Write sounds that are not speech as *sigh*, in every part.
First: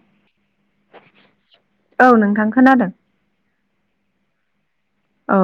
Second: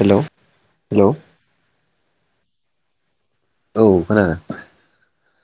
हेल' हेल' औ नोंथां खोनादों। औ खोनादों। औ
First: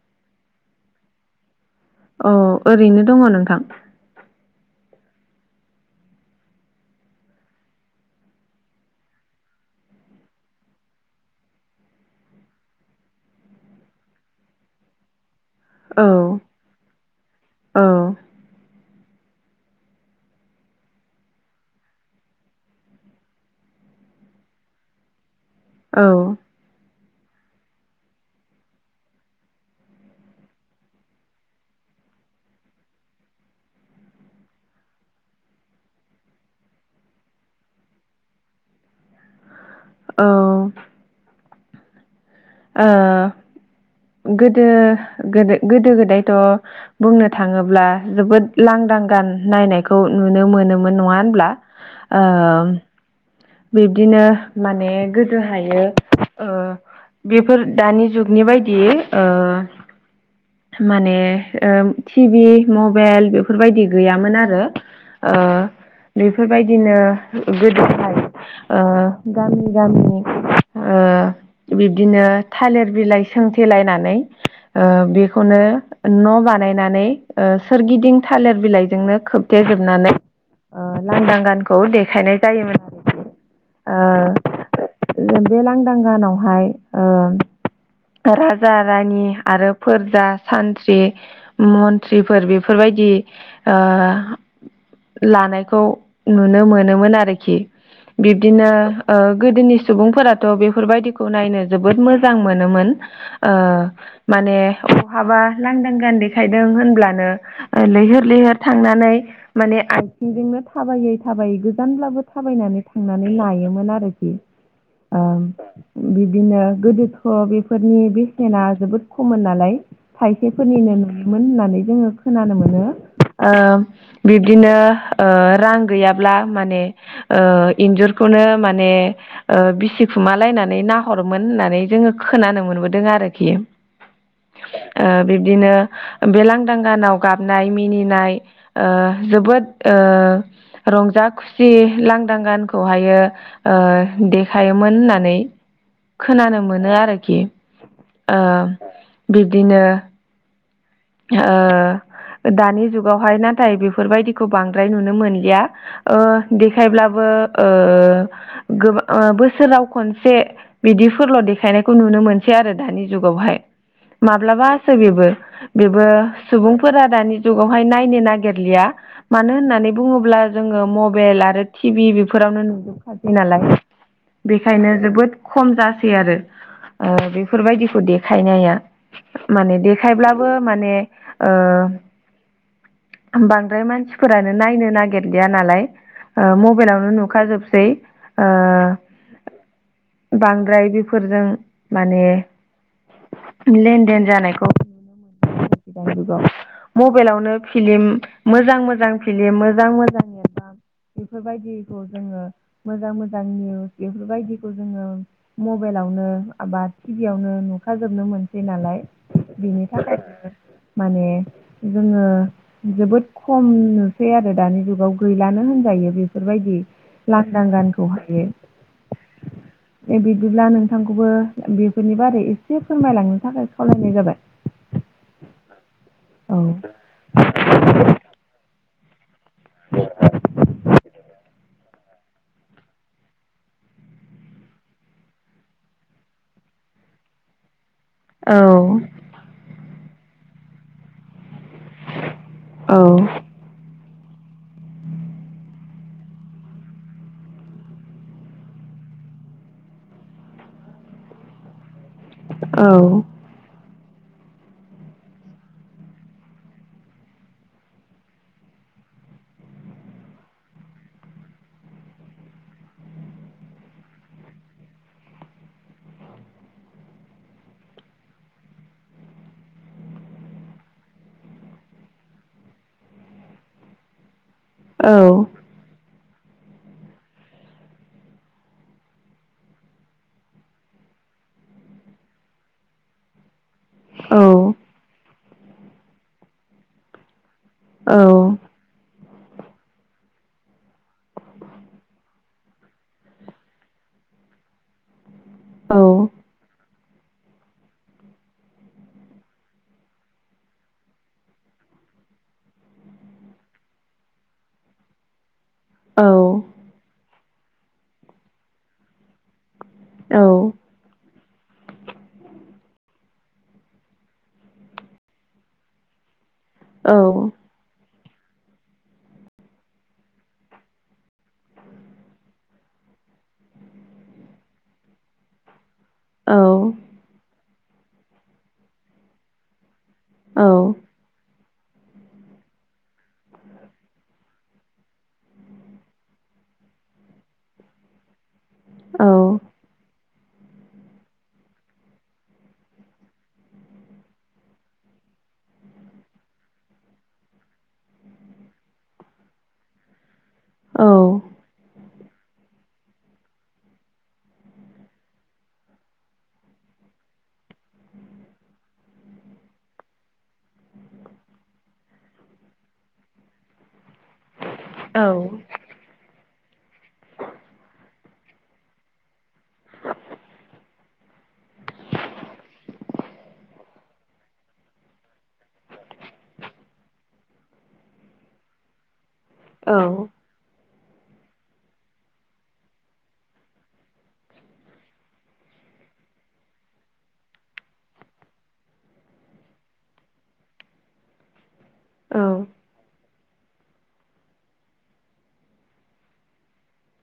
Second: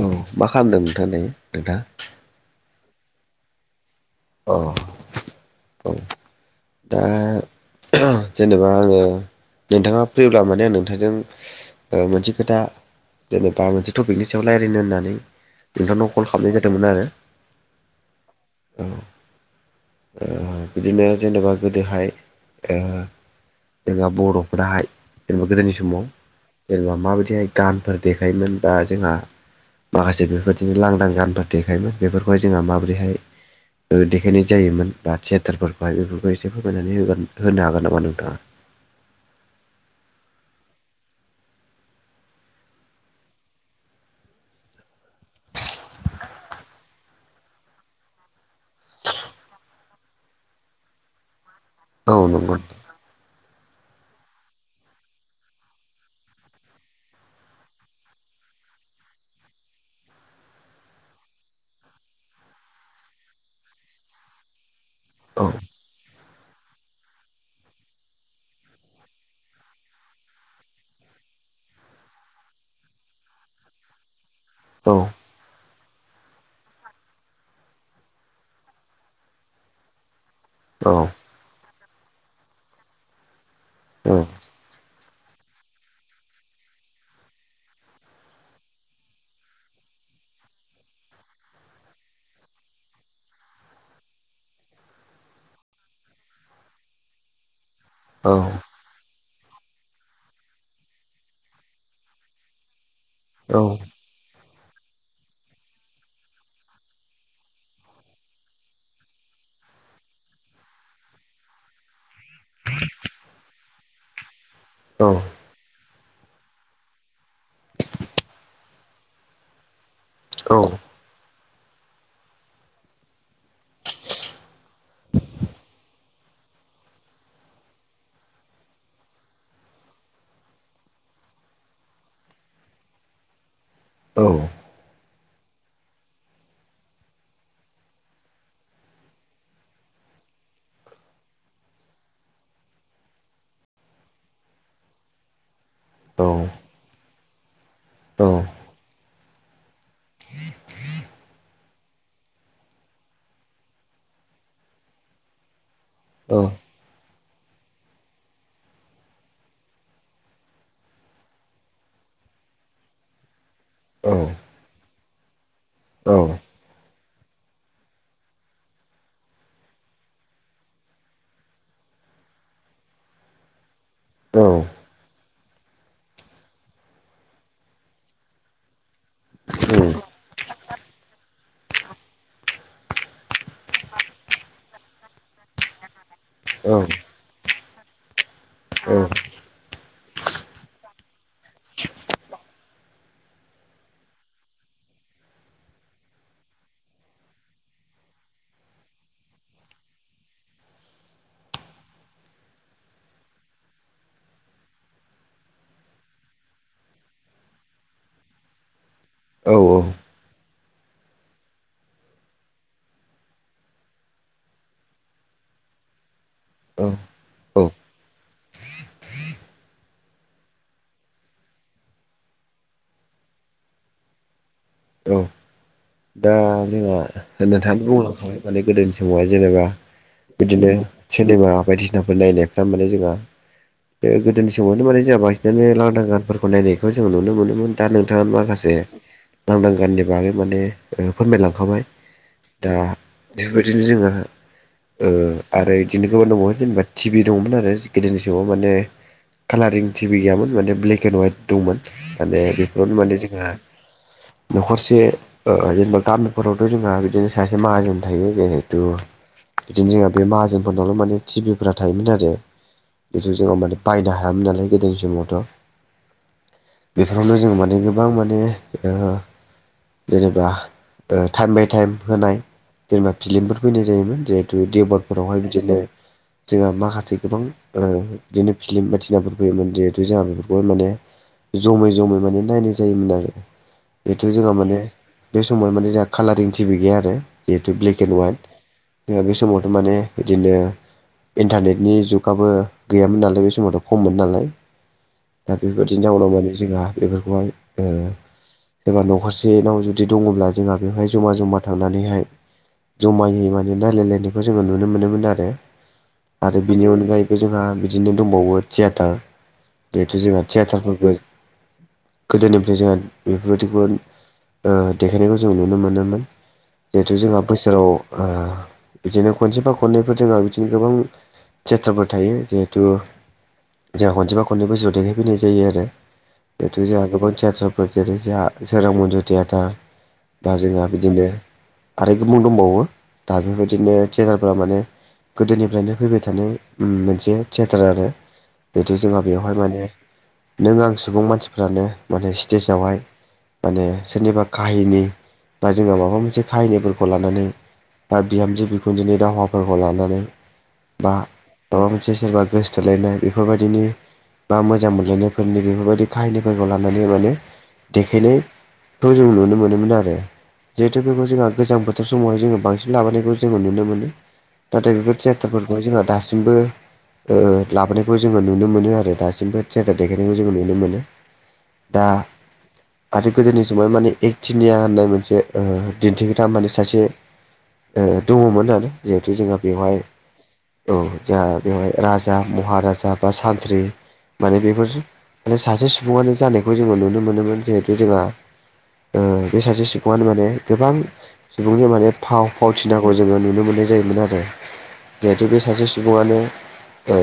औ मा खालामदों नोंथां दायो नोंथांआ? औ ओरैनो दङ नोंथां। अ दा जेनेबा आङो नोंथाङा फ्रिब्ला माने आं नोंथांजों ओ मोनसे खोथा जेनेबा मोनसे टपिकनि सायाव रायज्लायनो होननानै औ नोंथांनाव कल खालामनाय जादोंमोन आरो औ औ। बिदिनो जेनेबा गोदोहाय ओ जोंहा बर'फोराहाय जेनेबा गोदोनि औ समाव जेनेबा माबायदिहाय गानफोर देखायोमोन बा जोंहा माखासे बेफोरबायदिनो लांदां गानफोर देखायोमोन बेफोरखौय जोंहा माबोरैहाय ओ देखायनाय जायोमोन दा थियेटारफोरखौहाय बेफोरखौ एसे फोरमायनानै होगोन होनो हागोन नामा नोंथाङा? औ गोदो गोदो गोदो गोदायथ' बुंनो थाङोब्ला जोबोद लांदां गान नायनायखौ नुनो मोनोमोन नङा होनब्ला? औ ओ नंगौ बिब्दिनो माने गोदो हायो ओ बेफोर दानि जुगनि बायदि ओ माने टिभि मबाइल बेफोरबायदि गैयामोन आरो। औ बेफोरबायदिनो गोदोहाय ओ गामि गामि ओ बिब्दिनो थालिर बिलाइ सोंथेलायनानै औ बे खौनो न' बानायनानै सोरगिदिं थालिर बिलाइजोंनो खोबथेजोबनानै। औ लांदां गानखौ देखायनाय जायोमोन। औ ओ बे लांदां गानावहाय ओ राजा रानि आरो फोरजा सानथ्रि मन्त्रिफोर बेफोरबायदि ओ लानायखौ नुनो मोनोमोन आरोखि औ बिब्दिनो गोदोनि सुबुंफोराथ' बेफोरबायदिखौ नायनो जोबोद मोजां मोनोमोन। ओ औ माने बहाबा लांदां गान देखायदों होनब्लानो ओ लैहोर लैहोर थांनानै माने आथिंजोंनो थाबायै थाबायै गोजानब्लाबो था बायनानै थांनानै लायोमोन आरोखि। औ। ओ बिब्दिनो गोदोथ' बेफोरनि बेसेना जोबोद खममोन नालाय। औ थाइसेफोरनिनो नुयोमोन होननानै जोङो खोनानो मोनो। ओ बिब्दिनो ओ रां गैयाब्ला माने। ओ इन्जुरखौनो माने। ओ बिसिखुमालायनानै नाहरोमोन होननानै जोंङो खोनानो मोनबोदों आरोखि। औ। ओ बिब्दिनो बे लांदां गानाव गाबनाय मिनिनाय। ओ जोबोद ओ रंजा खुसि। लांदां गानखौहायो ओ देखायोमोन होननानै खोनानो मोनो आरोखि। ओ बिब्दिनो ओ दानि जुगावहाय नाथाय बेफोरबायदिखौ बांद्राय नुनो मोनलिया। ओ औ देखायब्लाबो ओ गोबां बोसोराव खनसे। बिदिफोरल' देखायनायखौ नुनो मोनसै आरो दानि जुगावहाय माब्लाबासो बेबो। बेबो सुबुंफोरा दानि जुगावहाय नायनो नागिरलिया। मानो होननानै बुंङोब्ला जोंङो मबेल आरो टिभि बेफोरावनो नुजोबो खासै नालाय बेखायनो जोबोद। खम जासै आरो ओ बेफोरबायदिखौ देखायनाया। माने देखायब्लाबो माने ओ बांद्राय मानसिफोरानो नायनो नागिरलिया नालाय। औ औ मबेलावनो नुखाजोबसै ओ बांद्राय बेफोरजों माने लेनदेन जानायखौ गाव मबाइलावनो फिलिम मोजां मोजां फिलिम मोजां मोजां एबा बेफोरबायदिखौ जोंङो मोजां मोजां निउस बेफोरबायदिखौ जोंङो। मबाइलावनो एबा टिभियावनो नुखाजोबनो मोनसै नालाय बेनि थाखायनो। माने जोंङो जोबोद खम नुसै आरो दानि जुगाव गैलानो होनजायो बेफोरबायदि। लांदां गानखौ हायो। *inaudible* दे बिदिब्ला नोंथांखौबो बेफोरनि बारै एसे फोरमायलांनो थाखाय खावलायनाय जाबाय। दा औ जोंहा ओ नोंथांङानो बुंलांखाबाय। माने गोदोनि समावहाय जेनेबा बिदिनो सिनेमा बायदिसिनाफोर नायनायफ्रा माने जोंहा। ओ गोदोनि समावनो माने जोंहा बांसिनानो लांदां गानफोरखौ नायनायखौ जों नुनो मोनोमोन। दा नोंथांङा औ माखासे लांदां गाननि बागै माने ओ फोरमायलांखाबाय। दा औ बेफोरबायदिनो जोंहा। ओ आरो इदिनो गोबां दंबावो। जेनेबा टिभि दंमोन। आरो गोदोनि समाव माने। कालारिं टिभि गैयामोन माने ब्लेकएन्डवाइट। दंमोन। माने बेफोरावनो माने जोंहा न'खरसे ओ बा गामिफोरावथ' जोंहा बिदिनो सासे माहाजोन थायो। जिहेथु बिदिनो जोंहा बे माहाजोनफोरनावल' माने टिभि फोरा थायोमोन आरो। जिथु जोंङो माने बायनो हायामोन नालाय। गोदोनि समावथ' बेफोरावनो जों माने गोबां माने ओ जेनेबा टाइम बाय टाइम होनाय जेनेबा फिलिमफोर फैनाय जायोमोन। जे दु देवबार फोरावहाय बिदिनो। जोंहा माखासे गोबां ओ बिदिनो फिलिम बायसिनाफोर फैयोमोन। जिहेथु जोंहा बेफोरखौ माने जमै जमै माने नायनाय जायोमोन आरो। बेथ' जोंहा माने बे समाव माने दा कालारिं टिभि गैया आरो। जिहेतु ब्लेक एन्ड अवाइट। जोङा बे समावथ' माने बिदिनो इन्टारनेटनि जुगाबो गैयामोन नालाय बे समावथ' खममोन नालाय दा बेफोरबायदिनो जाउनाव माने जोंहा बेफोरखौहाय ओ सोरबा न'खरसेनाव जुदि दङब्ला जोंहा बेवहाय जमा जमा थांनानैहाय जमायै माने रायलायलायनायखौ जोङो नुनो मोनोमोन आरो। आरो बिनि अनगायैबो जोंहा बिदिनो दंबावो थियेटार जेहेथु जोंहा थियेटारफोरबो गोदोनिफ्राय जोंहा बेफोरबायदिखौ ओ देखायनायखौ जों नुनो मोनोमोन। जिहेथु जोंहा बोसोराव ओ बिदिनो खनसेबा खननैफोर जोंहा बिदिनो गोबां थयेथारफोर थायो जिहेथु जोंहा खनसेबा खननै बोसोरआव देखायफैनाय जायो आरो जिहेथु जोंहा गोबां थियाेटारफोर जेरै जोंहा सोरां मन्जु थियेटार दा जोंहा बिदिनो आरो गोबुं दंबावो दा बेफोरबायदिनो थियेटारफोरा माने गोदोनिफ्रायनो फैबाय थानाय मोनसे थियेटार आरो बिदि जोंहा बेवहाय माने नों आं सुबुं मानसिफ्रानो माने स्टेजावहाय माने सोरनिबा काहिनि बा जोङो माबा मोनसे काहिनिफोरखौ लानानै बा बिहामजो बिखुनजोनि दावहाफोरखौ लानानै बा माबा मोनसे सोरबा गोसोथोलायनाय बेफोरबायदिनि बा मोजां मोनलायनायफोरनि बेफोरबायदि काहिनिफोरखौ लानानै माने देखायनायखौ जों नुनो मोनोमोन आरो। जिहेथु बेखौ जोंहा गोजां बोथोर समावहाय जोङो बांसिन लाबायखौ जोङो नुनो मोनो। नाथाय बेफोर थियेटारफोरखौ जोंहा दासिमबो ओ लाबोनायखौ जोङो नुनो मोनो आरो दासिमबो थियेटार देखायनायखौ जोङो नुनो मोनो। दा आरो गोदोनि समाव माने एक थिनिया होननाय मोनसे ओ दिन्थिग्रा माने सासे ओ दङमोन आरो जिहेथु जोंहा बेवहाय औ जोंहा बेवहाय राजा महाराजा बा सानथ्रि माने बेफोर माने सासे सुबुङानो जानायखौ जोङो नुनो मोनोमोन जिहेथु जोंहा ओ बे सासे सुबुङानो माने गोबां सुबुंनि माने फाव फावथिनांगौ जोङो नुनो मोननाय जायोमोन आरो। जिहेथु बे सासे सुबुङानो ओ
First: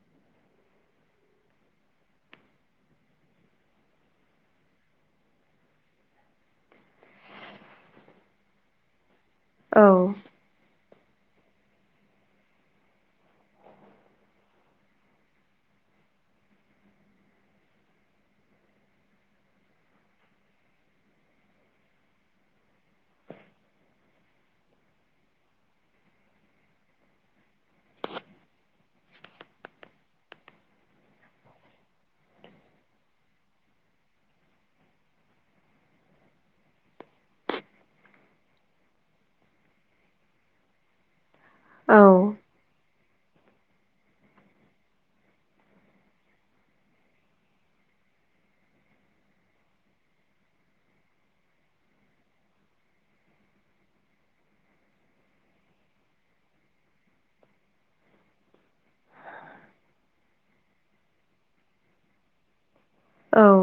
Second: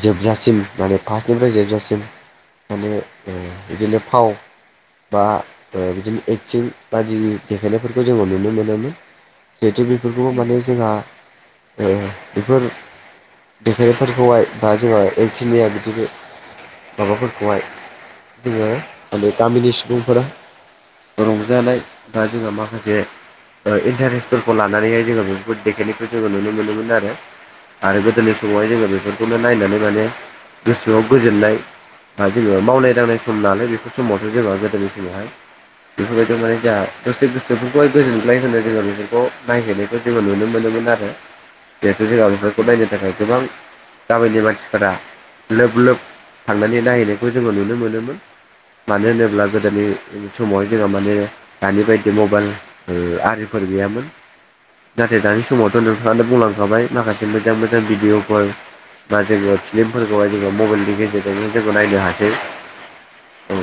जोबजासिम माने फार्स्टनिफ्राय जोबजासिम माने ओ बिदिनो फाव बा ओ बिदिनो एक्टिं बायद देखायनायफोरखौ जोङो नुनो मोनोमोन। जिहेथु बेफोरखौ माने जोंहा ओ बेफोर देखायनायफोरखौहाय बा जोङा एलटिनिया बेफोरखो माबाफोरखौहाय जोङो माने गामिनि सुबुंफोरा रंजानाय बा जोंहा माखासे ओ इन्टारेस्फोरखौ लानानैहाय जोङो बेफोरखौ देखायनायखौ जोङो नुनो मोनोमोन आरो। आरो गोदोनि समावहाय जोङो बेफोरखौनो नायनानै माने गोसोआव गोजोननाय बा जोङो मावनाय दांनाय सम नालाय बेफोर समावथ' जोंहा गोदोनि समावहाय बेफोरबायदियाव माने जोंहा दसे गोसोफोरखौहाय गोजोनग्लाय होनो जोङो बेफोरखौ नायहैनायखौ जोङो नुनो मोनोमोन आरो जिहेथु जोंहा बेफोरखौ नायनो थाखाय गोबां गामिनि मानसिफोरा लोब लोब थांनानै नायहैनायखौ जोङो नुनो मोनोमोन। मानो होनोब्ला गोदोनि गोदोनि समावहाय जोंहा माने दानि बायदि मबाइल ओ आरिफोर गैयामोन। नाथाय दानि समावथ' नोंथाङानो बुंलांखाबाय माखासे मोजां मोजां भिडिअफोर बा जोङो फिलिमफोरखौहाय जोङो मबाइलनि गेजेरजोंनो जों नायनो हासै। औ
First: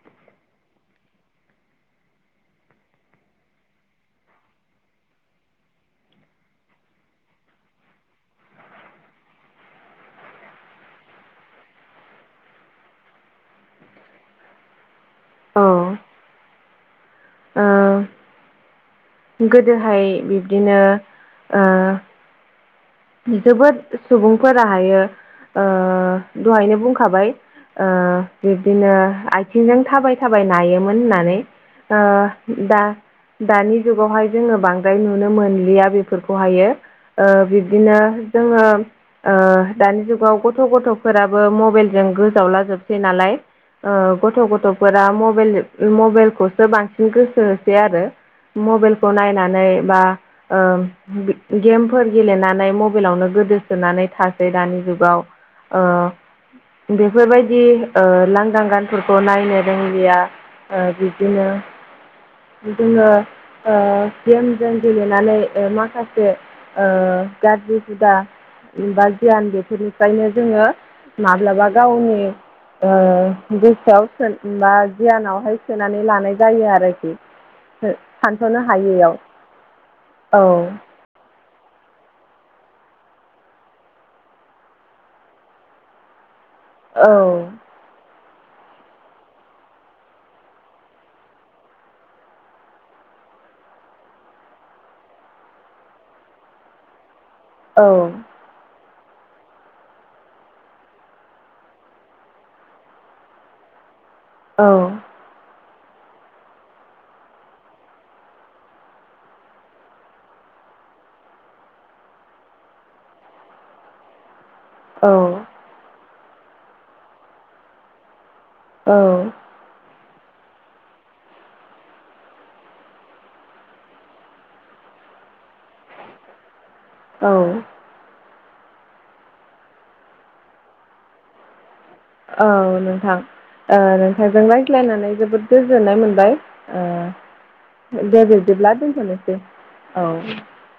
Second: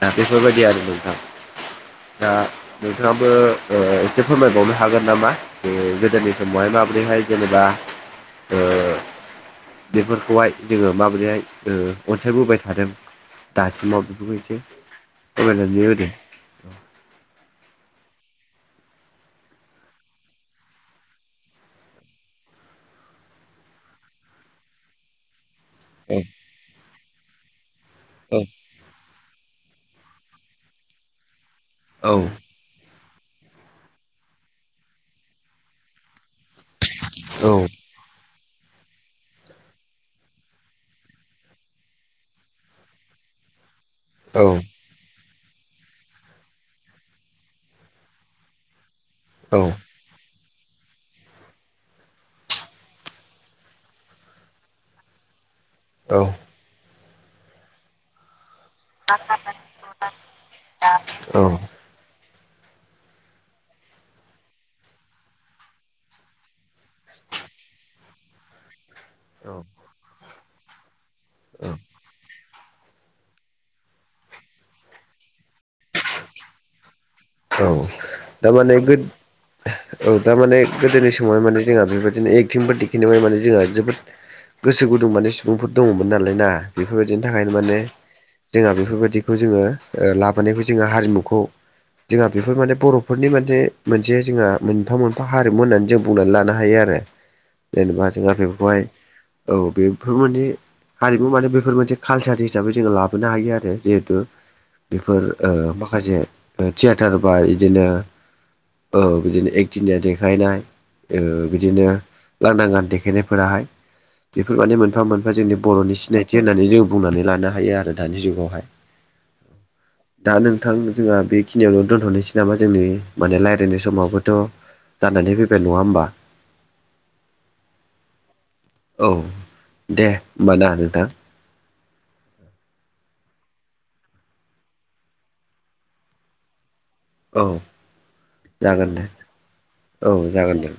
दा बेफोरबायदि आरो नोंथां दा नोंथाङाबो ओ एसे फोरमायबावनो हागोन नामा? ओ गोदोनि समावहाय माबोरैहाय जेनेबा ओ बेफोरखौहाय जोङो माबोरैहाय ओ अनसायबोबाय थादों। दासिमाव बेफोरखौ एसे फोरमायनानै होदो ओ गोदोहाय ओ बिब्दिनो जोबोद सुबुंफोराहायो ओ दहायनो बुंखाबाय ओ औ *unintelligible* बिदिनो आथिंजों थाबाय थाबाय नायोमोन होननानै ओ औ दा-दानि जुगावहाय जोङो बांद्राय नुनो मोनलिया बेफोरखौहायो। ओ बिब्दिनो जोङो ओ दानि जुगाव गथ' गथ'फोराबो मबेइलजों गोजावलाजोबसै नालाय। ओ गथ' औ गथ'फोरा मबेल मबेइलखौसो बांसिन गोसो होसै आरो मबेइलखौ औ नायनानै बा *unintelligible* गेमफोर गेलेनानै *unintelligible* मबेइलावनो गोदोसोनानै थासै दानि जुगाव बेफोरबायदि ओ लांगां गानफोरखौ नायनो रोंलिया ओ औ बिदिनो जोङो ओ गेमजों गेलेनानै ओ माखासे ओ गाज्रि हुदा बा गियान बेफोरनिफ्रायनो जोङो माब्लाबा गावनि ओ गोसोआव सो बा गियानावहाय सोनानै लानाय जायो आरोखि। औ सानस'नो थामाने हायैयाव औ थामाने गोदोनि समावहाय माने जोंहा बेबायदि बिदिनो एकटिंफोर दिखिनायबाय माने जोंहा जोबोद गोसो गुदुं माने सुबुंफोर दङमोन नालाय ना। औ बेफोरबायदिनि थाखायनो माने जोंहा बेफोरबायदिखौ जोङो ओ लाबोनायखौ जोंहा हारिमुखौ जोंहा बेफोर माने बर'फोरनि मोने मोनसे जोंहा मोनफा मोनफा हारिमु होननानै जों बुंनानै लानो हायो आरो। औ जेनेबा जोंहा बेखौहाय औ बेफोर माने हारिमु माने बेफोर मोनसे कालसार हिसाबै जोङो लाबोनो हायो आरो जिहेथु औ बेफोर ओ माखासे थियेटार बा इदिनो औ बिदिनो एकदिनिया देखायनाय ओ बिदिनो लांदां गान देखायनायफोराहाय बेफोर माने मोनफा औ मोनफा जोंनि बर'नि सिनायथि होननानै जों बुंनानै लानो हायो आरो दानि जुगावहाय। औ दा नोंथां जोंहा बे खिनियावनो दोनथ'नोसै नामा जोंनि माने रायलायनाय समावबोथ' जानानै फैबाय नङा होमबा? औ औ दे होमबा ना नोंथां? औ नोंथां ओ नोंथांजों रायज्लायनानै जोबोद गोजोननाय मोनबाय औ ओ दे बिब्दिब्ला जागोन दे दोनथ'नोसै औ जागोन दे